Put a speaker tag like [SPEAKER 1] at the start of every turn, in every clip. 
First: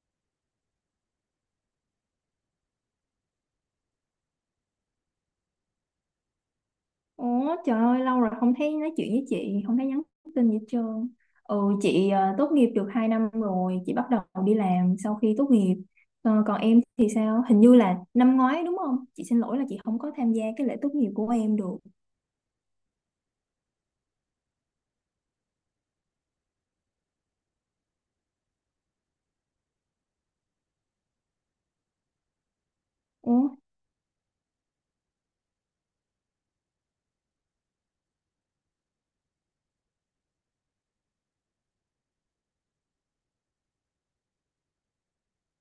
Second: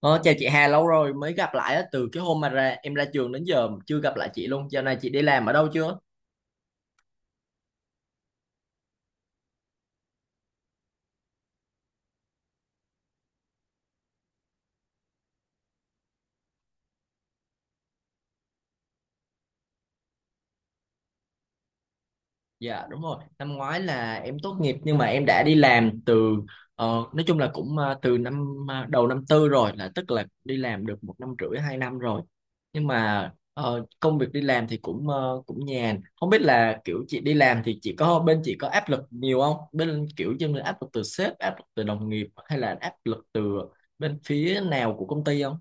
[SPEAKER 1] Ờ, Chào chị Hà, lâu rồi mới gặp lại á, từ cái hôm mà em ra trường đến giờ chưa gặp lại chị luôn. Giờ này chị đi làm ở đâu chưa?
[SPEAKER 2] Ủa trời ơi, lâu rồi không thấy nói chuyện với chị. Không thấy nhắn tin gì hết trơn. Ừ, chị tốt nghiệp được 2 năm rồi. Chị bắt đầu đi làm sau khi tốt nghiệp. Ờ, còn em thì sao? Hình như là năm ngoái đúng không? Chị xin lỗi là chị không có tham gia cái lễ tốt nghiệp của em được.
[SPEAKER 1] Dạ đúng rồi, năm ngoái là em tốt nghiệp nhưng mà em đã đi làm từ ờ, nói chung là cũng từ năm đầu năm tư rồi, là tức là đi làm được một năm rưỡi hai năm rồi. Nhưng mà
[SPEAKER 2] Ủa.
[SPEAKER 1] công việc đi làm thì cũng cũng nhàn. Không biết là kiểu chị đi làm thì chị có bên chị có áp lực nhiều không? Bên kiểu như là áp lực từ sếp, áp lực từ đồng nghiệp hay là áp lực từ bên phía nào của công ty không?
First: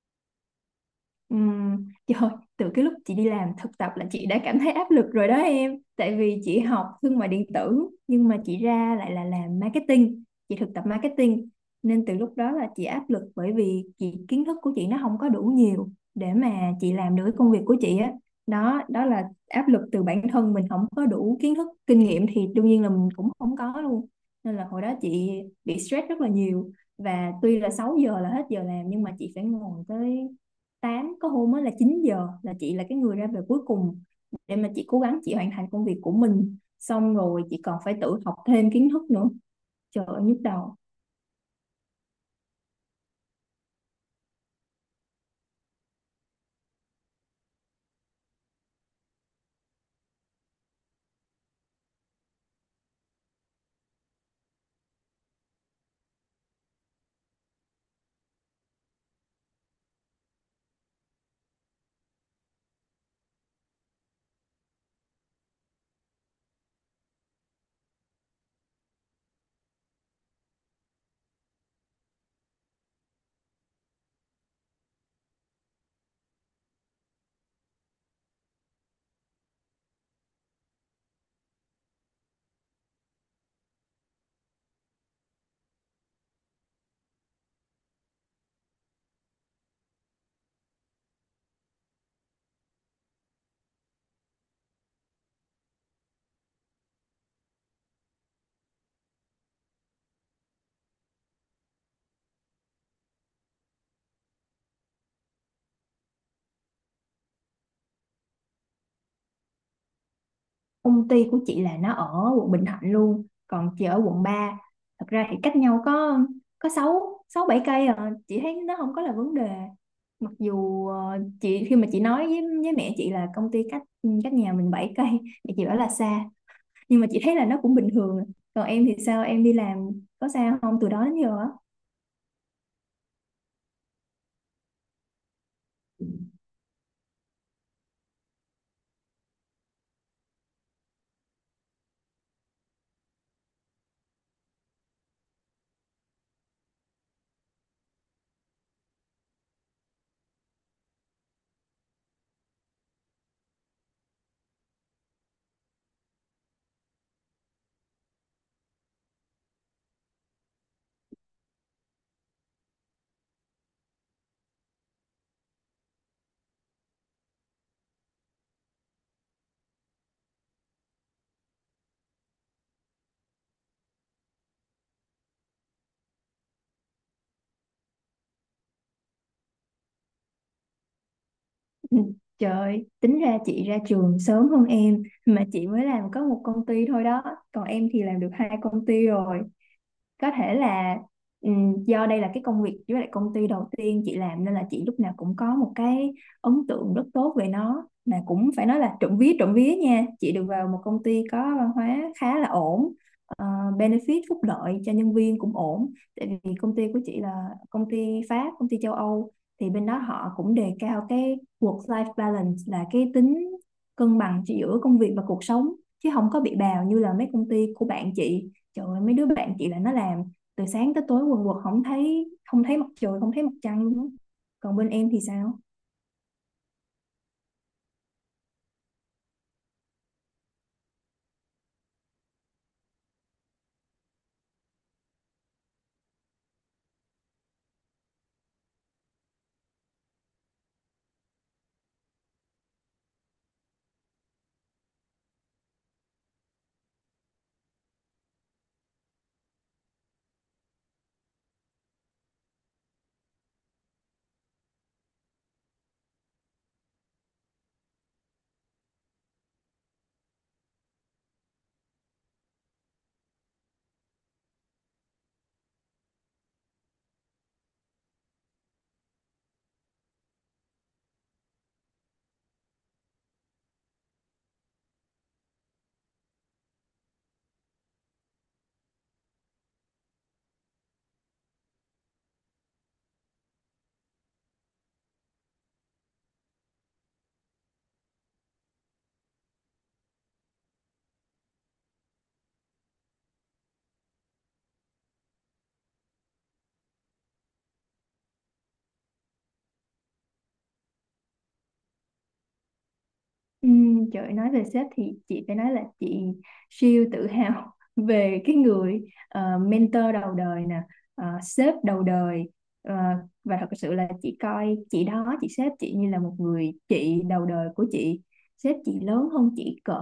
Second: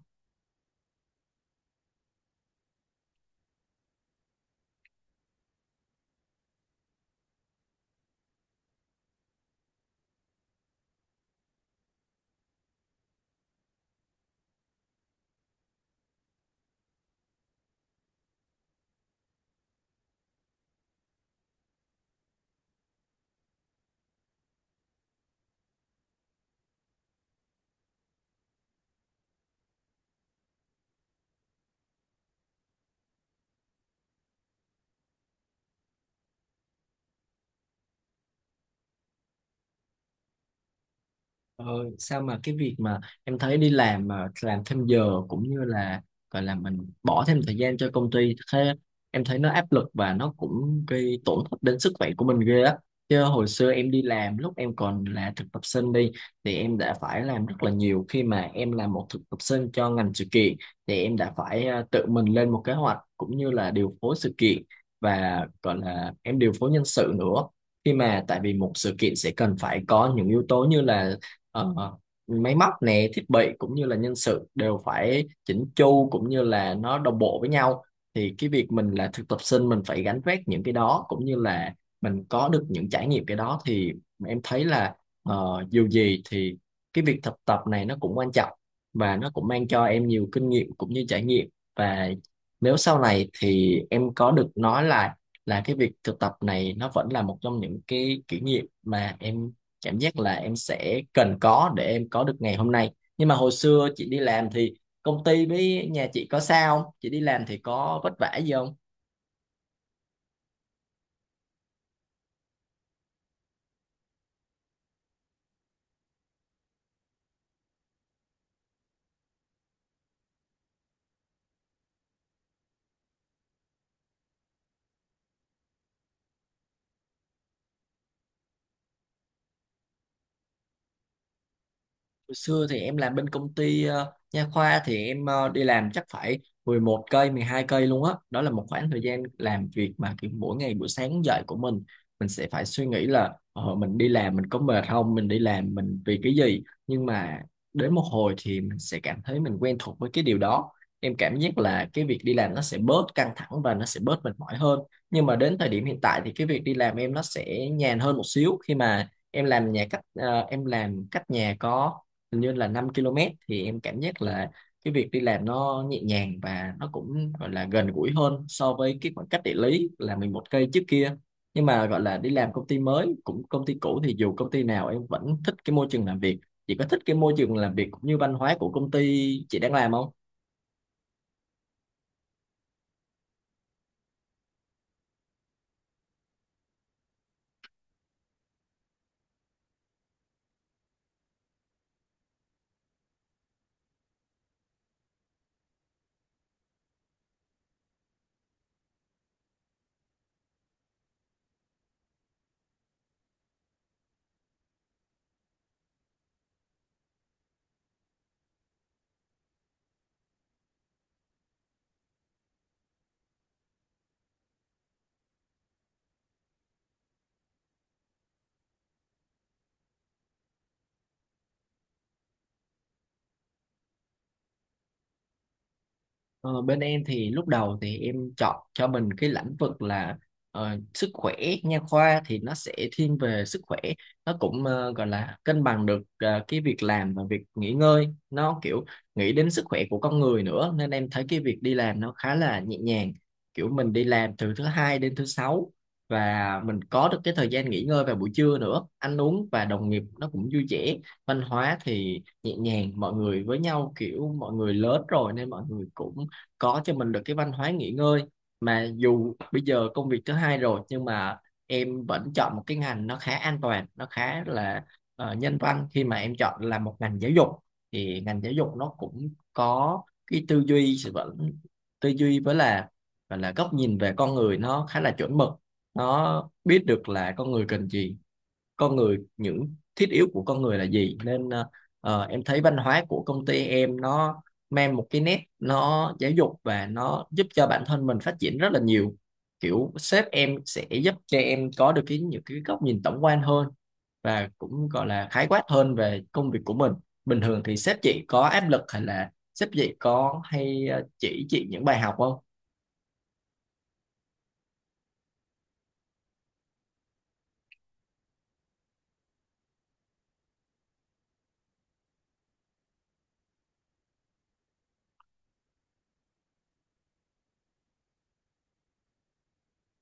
[SPEAKER 2] Trời, từ cái lúc chị đi làm thực tập là chị đã cảm thấy áp lực rồi đó em. Tại vì chị học thương mại điện tử nhưng mà chị ra lại là làm marketing, chị thực tập marketing, nên từ lúc đó là chị áp lực bởi vì chị kiến thức của chị nó không có đủ nhiều để mà chị làm được cái công việc của chị á. Đó là áp lực từ bản thân mình không có đủ kiến thức, kinh nghiệm thì đương nhiên là mình cũng không có luôn. Nên là hồi đó chị bị stress rất là nhiều, và tuy là 6 giờ là hết giờ làm nhưng mà chị phải ngồi tới tám, có hôm mới là 9 giờ, là chị là cái người ra về cuối cùng, để mà chị cố gắng chị hoàn thành công việc của mình xong rồi chị còn phải tự học thêm kiến thức nữa. Trời ơi nhức đầu.
[SPEAKER 1] Ờ, Sao mà cái việc mà em thấy đi làm mà làm thêm giờ cũng như là gọi là mình bỏ thêm thời gian cho công ty thế, em thấy nó áp lực và nó cũng gây tổn thất đến sức khỏe của mình ghê á. Chứ hồi xưa em đi làm lúc em còn là thực tập sinh đi, thì em đã phải làm rất là nhiều khi mà em là một thực tập sinh cho ngành sự kiện, thì em đã phải tự mình lên một kế hoạch cũng như là điều phối sự kiện và gọi là em điều phối nhân sự nữa. Khi mà tại vì một sự kiện sẽ cần phải có những yếu tố như là Ờ, máy móc nè, thiết bị cũng như là nhân sự đều phải chỉnh chu cũng như là nó đồng bộ với nhau, thì cái việc mình là thực tập sinh mình phải gánh vác những cái đó cũng như là mình có được những trải nghiệm cái đó, thì em thấy là dù gì thì cái việc thực tập này nó cũng quan trọng và nó cũng mang cho em nhiều kinh nghiệm cũng như trải nghiệm. Và nếu sau này thì em có được nói là cái việc thực tập này nó vẫn là một trong những cái kỷ niệm mà em cảm giác là em sẽ cần có để em có được ngày hôm nay. Nhưng mà hồi xưa chị đi làm thì công ty với nhà chị có sao không, chị đi làm thì có vất vả gì không?
[SPEAKER 2] Công ty của chị là nó ở quận Bình Thạnh luôn, còn chị ở quận ba. Thật ra thì cách nhau có sáu sáu bảy cây à, chị thấy nó không có là vấn đề. Mặc dù chị, khi mà chị nói với mẹ chị là công ty cách cách nhà mình 7 cây thì chị bảo là xa, nhưng mà chị thấy là nó cũng bình thường. Còn em thì sao, em đi làm có sao không từ đó đến giờ á?
[SPEAKER 1] Hồi xưa thì em làm bên công ty nha khoa, thì em đi làm chắc phải 11 cây, 12 cây luôn á. Đó là một khoảng thời gian làm việc mà kiểu mỗi ngày buổi sáng dậy của mình sẽ phải suy nghĩ là mình đi làm mình có mệt không, mình đi làm mình vì cái gì. Nhưng mà đến một hồi thì mình sẽ cảm thấy mình quen thuộc với cái điều đó. Em cảm giác là cái việc đi làm nó sẽ bớt căng thẳng và nó sẽ bớt mệt mỏi hơn. Nhưng mà đến thời điểm hiện tại thì cái việc đi làm em nó sẽ nhàn hơn một xíu, khi mà em làm nhà cách ờ, em làm cách nhà có hình như là 5 km, thì em cảm giác là cái việc đi làm nó nhẹ nhàng và nó cũng gọi là gần gũi hơn so với cái khoảng cách địa lý là 11 cây trước kia. Nhưng mà gọi là đi làm công ty mới cũng công ty cũ thì dù công ty nào em vẫn thích cái môi trường làm việc. Chị có thích cái môi trường làm việc cũng như văn hóa của công ty chị đang làm không?
[SPEAKER 2] Ừ. Trời ơi, tính ra chị ra trường sớm hơn em mà chị mới làm có một công ty thôi đó, còn em thì làm được hai công ty rồi. Có thể là do đây là cái công việc với lại công ty đầu tiên chị làm nên là chị lúc nào cũng có một cái ấn tượng rất tốt về nó. Mà cũng phải nói là, trộm vía nha, chị được vào một công ty có văn hóa khá là ổn, ờ, benefit phúc lợi cho nhân viên cũng ổn. Tại vì công ty của chị là công ty Pháp, công ty châu Âu, thì bên đó họ cũng đề cao cái work-life balance, là cái tính cân bằng giữa công việc và cuộc sống, chứ không có bị bào như là mấy công ty của bạn chị. Trời ơi, mấy đứa bạn chị là nó làm từ sáng tới tối quần quật, không thấy không thấy mặt trời, không thấy mặt trăng luôn. Còn bên em thì sao?
[SPEAKER 1] Ờ, Bên em thì lúc đầu thì em chọn cho mình cái lĩnh vực là sức khỏe, nha khoa thì nó sẽ thiên về sức khỏe, nó cũng gọi là cân bằng được cái việc làm và việc nghỉ ngơi, nó kiểu nghĩ đến sức khỏe của con người nữa nên em thấy cái việc đi làm nó khá là nhẹ nhàng, kiểu mình đi làm từ thứ hai đến thứ sáu và mình có được cái thời gian nghỉ ngơi vào buổi trưa nữa, ăn uống và đồng nghiệp nó cũng vui vẻ, văn hóa thì nhẹ nhàng, mọi người với nhau kiểu mọi người lớn rồi nên mọi người cũng có cho mình được cái văn hóa nghỉ ngơi. Mà dù bây giờ công việc thứ hai rồi nhưng mà em vẫn chọn một cái ngành nó khá an toàn, nó khá là nhân văn, khi mà em chọn là một ngành giáo dục, thì ngành giáo dục nó cũng có cái tư duy sự vẫn tư duy với là và là góc nhìn về con người nó khá là chuẩn mực, nó biết được là con người cần gì, con người những thiết yếu của con người là gì, nên em thấy văn hóa của công ty em nó mang một cái nét nó giáo dục và nó giúp cho bản thân mình phát triển rất là nhiều, kiểu sếp em sẽ giúp cho em có được cái những cái góc nhìn tổng quan hơn và cũng gọi là khái quát hơn về công việc của mình. Bình thường thì sếp chị có áp lực hay là sếp chị có hay chỉ chị những bài học không?
[SPEAKER 2] Ừ, trời ơi, nói về sếp thì chị phải nói là chị siêu tự hào về cái người mentor đầu đời nè, sếp đầu đời. Ờ, và thật sự là chị coi chị đó, chị sếp chị, như là một người chị đầu đời của chị. Sếp chị lớn hơn chị cỡ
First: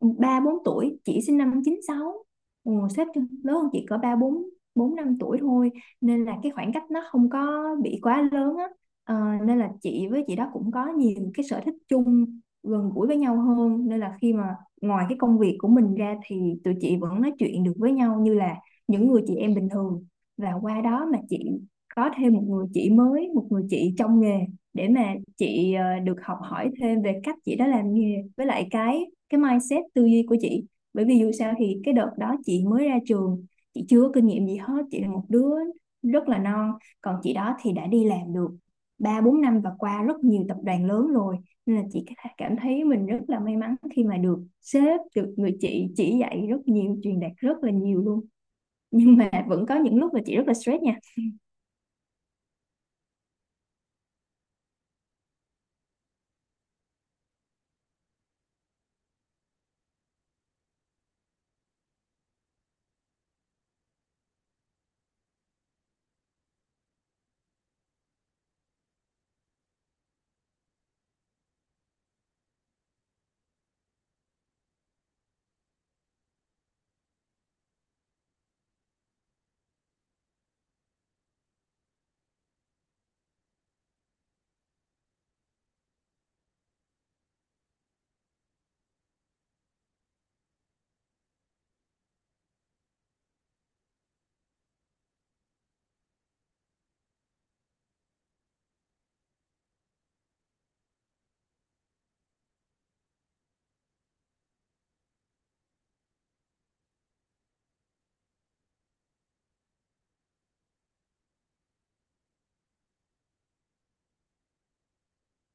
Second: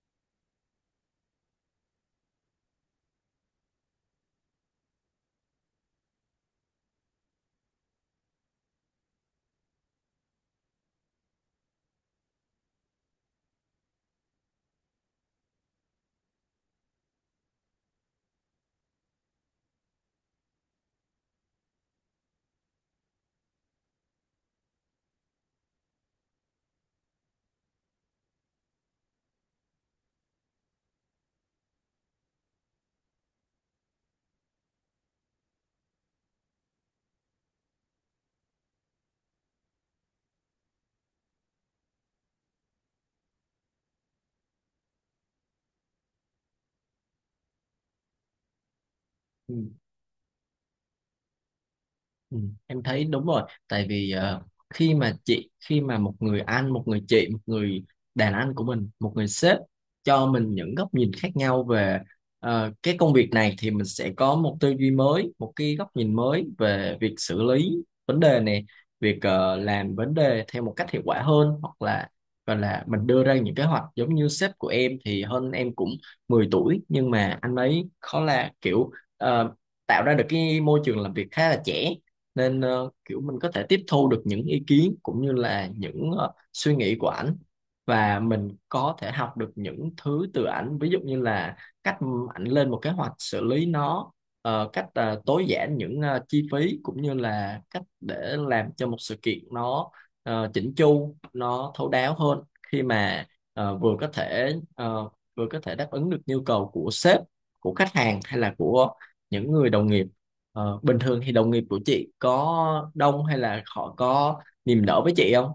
[SPEAKER 2] ba bốn tuổi, chị sinh năm 96. Ừ, sếp lớn hơn chị cỡ ba bốn bốn năm tuổi thôi, nên là cái khoảng cách nó không có bị quá lớn á. Ờ, nên là chị với chị đó cũng có nhiều cái sở thích chung, gần gũi với nhau hơn, nên là khi mà ngoài cái công việc của mình ra thì tụi chị vẫn nói chuyện được với nhau như là những người chị em bình thường. Và qua đó mà chị có thêm một người chị mới, một người chị trong nghề, để mà chị được học hỏi thêm về cách chị đã làm nghề với lại cái mindset tư duy của chị. Bởi vì dù sao thì cái đợt đó chị mới ra trường, chị chưa có kinh nghiệm gì hết, chị là một đứa rất là non, còn chị đó thì đã đi làm được ba bốn năm và qua rất nhiều tập đoàn lớn rồi. Nên là chị cảm thấy mình rất là may mắn khi mà được sếp, được người chị chỉ dạy rất nhiều, truyền đạt rất là nhiều luôn. Nhưng mà
[SPEAKER 1] Ừ.
[SPEAKER 2] vẫn có những lúc mà chị rất là stress nha.
[SPEAKER 1] Ừ, em thấy đúng rồi, tại vì khi mà một người anh, một người chị, một người đàn anh của mình, một người sếp cho mình những góc nhìn khác nhau về cái công việc này, thì mình sẽ có một tư duy mới, một cái góc nhìn mới về việc xử lý vấn đề này, việc làm vấn đề theo một cách hiệu quả hơn, hoặc là gọi là mình đưa ra những kế hoạch. Giống như sếp của em thì hơn em cũng 10 tuổi, nhưng mà anh ấy khó là kiểu ờ, tạo ra được cái môi trường làm việc khá là trẻ, nên kiểu mình có thể tiếp thu được những ý kiến cũng như là những suy nghĩ của ảnh, và mình có thể học được những thứ từ ảnh, ví dụ như là cách ảnh lên một kế hoạch xử lý nó, cách tối giản những chi phí cũng như là cách để làm cho một sự kiện nó chỉnh chu, nó thấu đáo hơn, khi mà ờ, vừa có thể ờ, vừa có thể đáp ứng được nhu cầu của sếp, của khách hàng hay là của những người đồng nghiệp. Bình thường thì đồng nghiệp của chị có đông hay là họ có niềm nở với chị không?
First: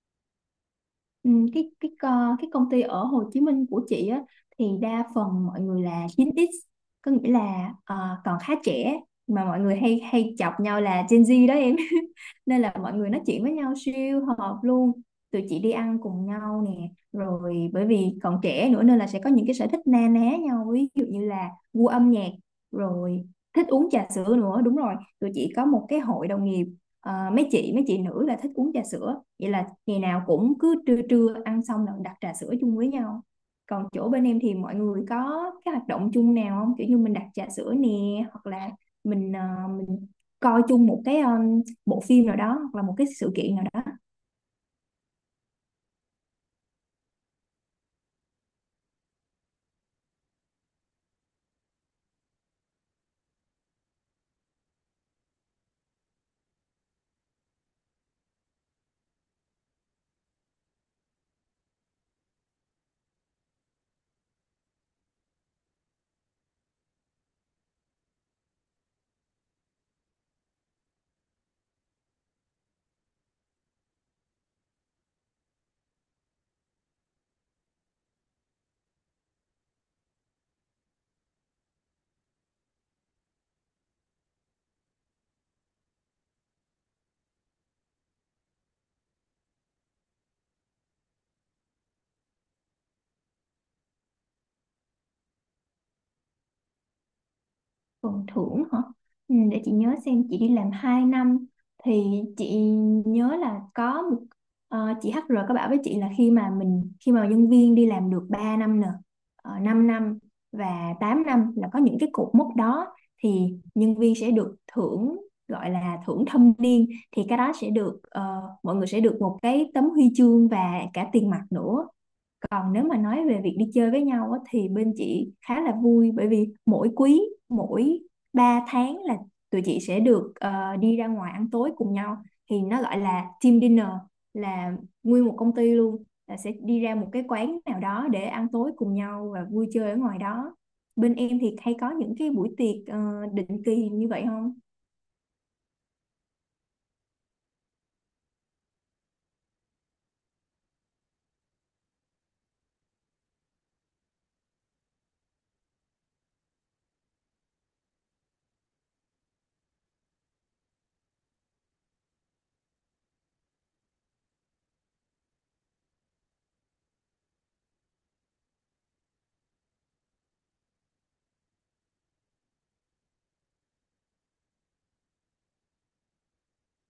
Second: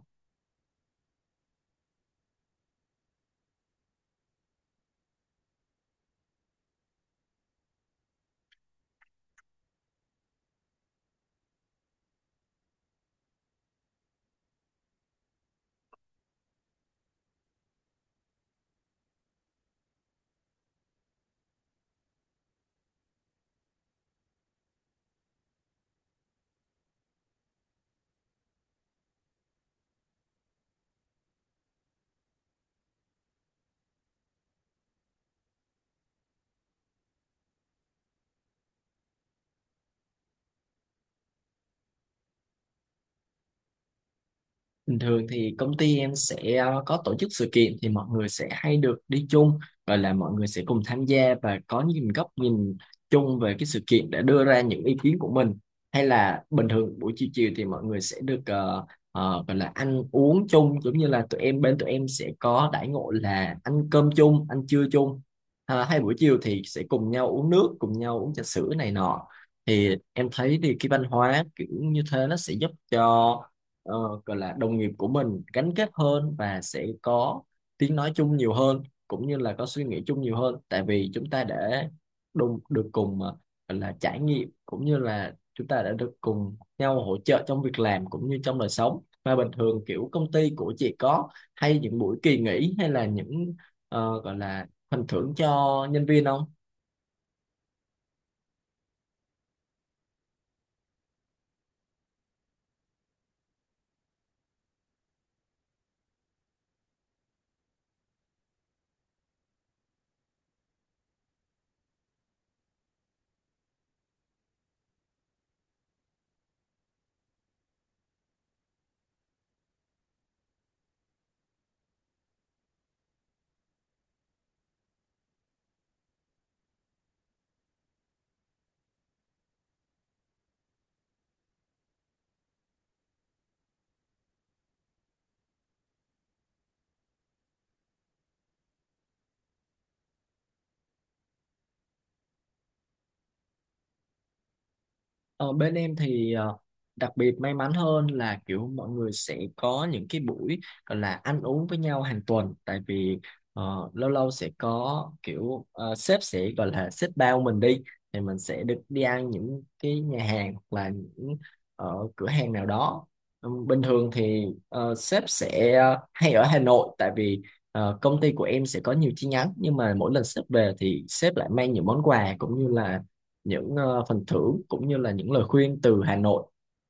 [SPEAKER 2] Ừ, cái công ty ở Hồ Chí Minh của chị á thì đa phần mọi người là 9X, có nghĩa là còn khá trẻ, mà mọi người hay hay chọc nhau là Gen Z đó em. Nên là mọi người nói chuyện với nhau siêu hợp luôn, tụi chị đi ăn cùng nhau nè, rồi bởi vì còn trẻ nữa nên là sẽ có những cái sở thích na ná nhau, ví dụ như là gu âm nhạc, rồi thích uống trà sữa nữa, đúng rồi. Tụi chị có một cái hội đồng nghiệp. Ờ, mấy chị nữ là thích uống trà sữa, vậy là ngày nào cũng cứ trưa trưa ăn xong là đặt trà sữa chung với nhau. Còn chỗ bên em thì mọi người có cái hoạt động chung nào không, kiểu như mình đặt trà sữa nè, hoặc là mình ờ, mình coi chung một cái bộ phim nào đó, hoặc là một cái sự kiện nào đó?
[SPEAKER 1] Bình thường thì công ty em sẽ có tổ chức sự kiện thì mọi người sẽ hay được đi chung, và là mọi người sẽ cùng tham gia và có những góc nhìn chung về cái sự kiện để đưa ra những ý kiến của mình. Hay là bình thường buổi chiều chiều thì mọi người sẽ được gọi là ăn uống chung, giống như là tụi em sẽ có đãi ngộ là ăn cơm chung, ăn trưa chung, à, hay buổi chiều thì sẽ cùng nhau uống nước, cùng nhau uống trà sữa này nọ. Thì em thấy thì cái văn hóa kiểu như thế nó sẽ giúp cho ờ, gọi là đồng nghiệp của mình gắn kết hơn và sẽ có tiếng nói chung nhiều hơn cũng như là có suy nghĩ chung nhiều hơn, tại vì chúng ta đã được cùng gọi là trải nghiệm cũng như là chúng ta đã được cùng nhau hỗ trợ trong việc làm cũng như trong đời sống. Và bình thường kiểu công ty của chị có hay những buổi kỳ nghỉ hay là những gọi là phần thưởng cho nhân viên không?
[SPEAKER 2] Phần thưởng hả? Ừ, để chị nhớ xem. Chị đi làm 2 năm, thì chị nhớ là có một chị HR có bảo với chị là khi mà mình, khi mà nhân viên đi làm được 3 năm nè, 5 năm và 8 năm, là có những cái cột mốc đó thì nhân viên sẽ được thưởng, gọi là thưởng thâm niên. Thì cái đó sẽ được, mọi người sẽ được một cái tấm huy chương và cả tiền mặt nữa. Còn nếu mà nói về việc đi chơi với nhau á, thì bên chị khá là vui, bởi vì mỗi quý, mỗi 3 tháng là tụi chị sẽ được đi ra ngoài ăn tối cùng nhau, thì nó gọi là team dinner, là nguyên một công ty luôn là sẽ đi ra một cái quán nào đó để ăn tối cùng nhau và vui chơi ở ngoài đó. Bên em thì hay có những cái buổi tiệc định kỳ như vậy không?
[SPEAKER 1] Ờ, Bên em thì đặc biệt may mắn hơn là kiểu mọi người sẽ có những cái buổi gọi là ăn uống với nhau hàng tuần, tại vì lâu lâu sẽ có kiểu sếp sẽ gọi là sếp bao mình đi, thì mình sẽ được đi ăn những cái nhà hàng hoặc là những cửa hàng nào đó. Ừ, bình thường thì sếp sẽ hay ở Hà Nội, tại vì công ty của em sẽ có nhiều chi nhánh, nhưng mà mỗi lần sếp về thì sếp lại mang những món quà cũng như là những phần thưởng cũng như là những lời khuyên từ Hà Nội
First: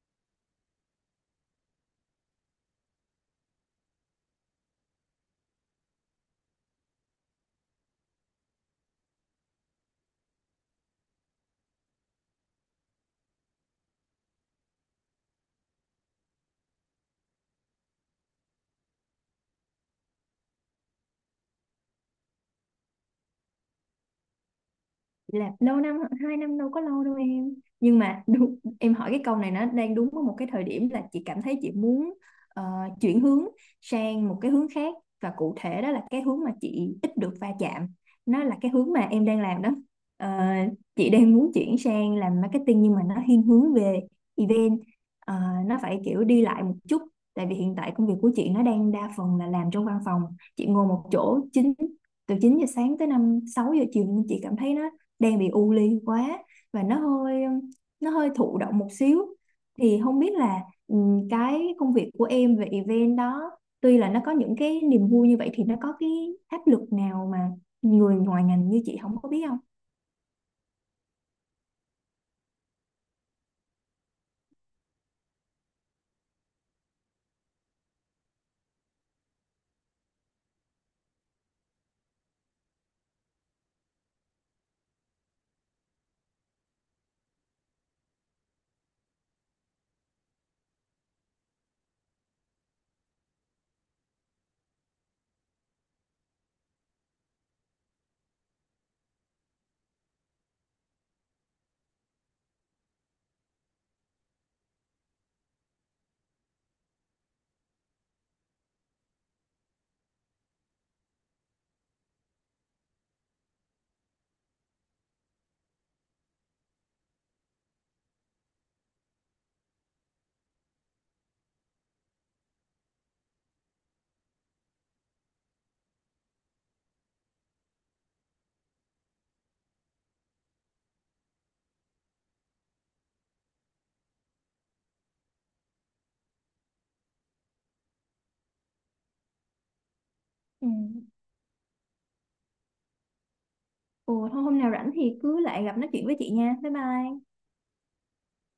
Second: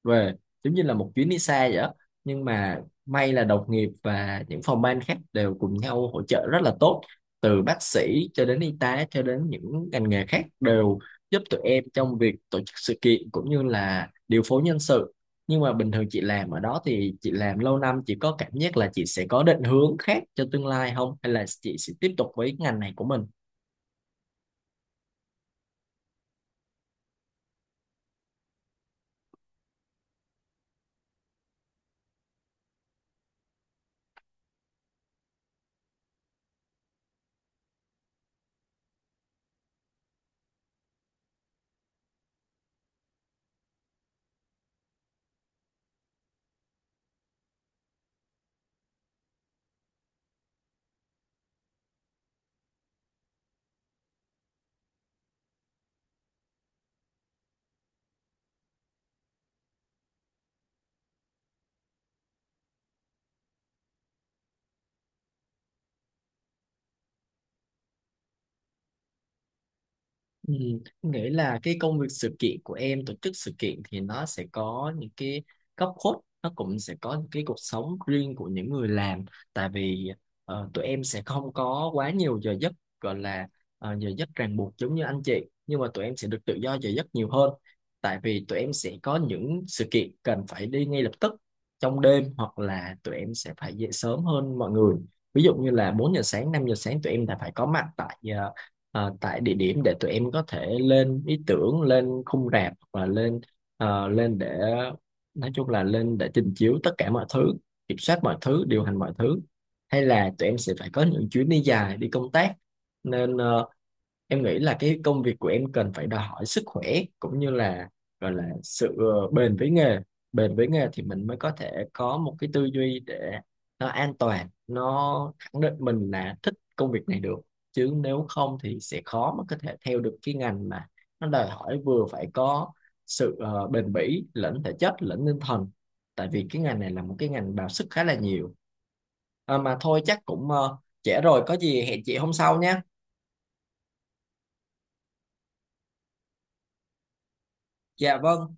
[SPEAKER 1] về, giống như là một chuyến đi xa vậy đó. Nhưng mà may là đồng nghiệp và những phòng ban khác đều cùng nhau hỗ trợ rất là tốt, từ bác sĩ cho đến y tá cho đến những ngành nghề khác đều giúp tụi em trong việc tổ chức sự kiện cũng như là điều phối nhân sự. Nhưng mà bình thường chị làm ở đó thì chị làm lâu năm, chị có cảm giác là chị sẽ có định hướng khác cho tương lai không, hay là chị sẽ tiếp tục với ngành này của mình?
[SPEAKER 2] Là lâu năm, hai năm đâu có lâu đâu em. Nhưng mà đúng, em hỏi cái câu này nó đang đúng ở một cái thời điểm là chị cảm thấy chị muốn ờ, chuyển hướng sang một cái hướng khác, và cụ thể đó là cái hướng mà chị ít được va chạm, nó là cái hướng mà em đang làm đó. Ờ, chị đang muốn chuyển sang làm marketing nhưng mà nó thiên hướng về event. Ờ, nó phải kiểu đi lại một chút, tại vì hiện tại công việc của chị nó đang đa phần là làm trong văn phòng, chị ngồi một chỗ từ 9 giờ sáng tới 5 6 giờ chiều, nhưng chị cảm thấy nó đang bị u ly quá, và nó hơi thụ động một xíu. Thì không biết là cái công việc của em về event đó, tuy là nó có những cái niềm vui như vậy, thì nó có cái áp lực nào mà người ngoài ngành như chị không có biết không?
[SPEAKER 1] Ừ, em nghĩ là cái công việc sự kiện của em, tổ chức sự kiện thì nó sẽ có những cái góc khuất, nó cũng sẽ có những cái cuộc sống riêng của những người làm. Tại vì tụi em sẽ không có quá nhiều giờ giấc gọi là giờ giấc ràng buộc giống như anh chị, nhưng mà tụi em sẽ được tự do giờ giấc nhiều hơn, tại vì tụi em sẽ có những sự kiện cần phải đi ngay lập tức trong đêm, hoặc là tụi em sẽ phải dậy sớm hơn mọi người, ví dụ như là 4 giờ sáng, 5 giờ sáng tụi em đã phải có mặt tại tại địa điểm để tụi em có thể lên ý tưởng, lên khung rạp và lên ờ, lên để nói chung là lên để trình chiếu tất cả mọi thứ, kiểm soát mọi thứ, điều hành mọi thứ, hay là tụi em sẽ phải có những chuyến đi dài, đi công tác. Nên em nghĩ là cái công việc của em cần phải đòi hỏi sức khỏe cũng như là gọi là sự bền với nghề. Bền với nghề thì mình mới có thể có một cái tư duy để nó an toàn, nó khẳng định mình là thích công việc này được, chứ nếu không thì sẽ khó mà có thể theo được cái ngành mà nó đòi hỏi vừa phải có sự bền bỉ lẫn thể chất lẫn tinh thần, tại vì cái ngành này là một cái ngành bào sức khá là nhiều. À, mà thôi chắc cũng
[SPEAKER 2] Ừ.
[SPEAKER 1] trễ rồi, có gì hẹn chị hôm sau nhé.
[SPEAKER 2] Ồ, thôi hôm nào rảnh thì cứ lại gặp nói chuyện với chị nha. Bye bye.
[SPEAKER 1] Dạ vâng.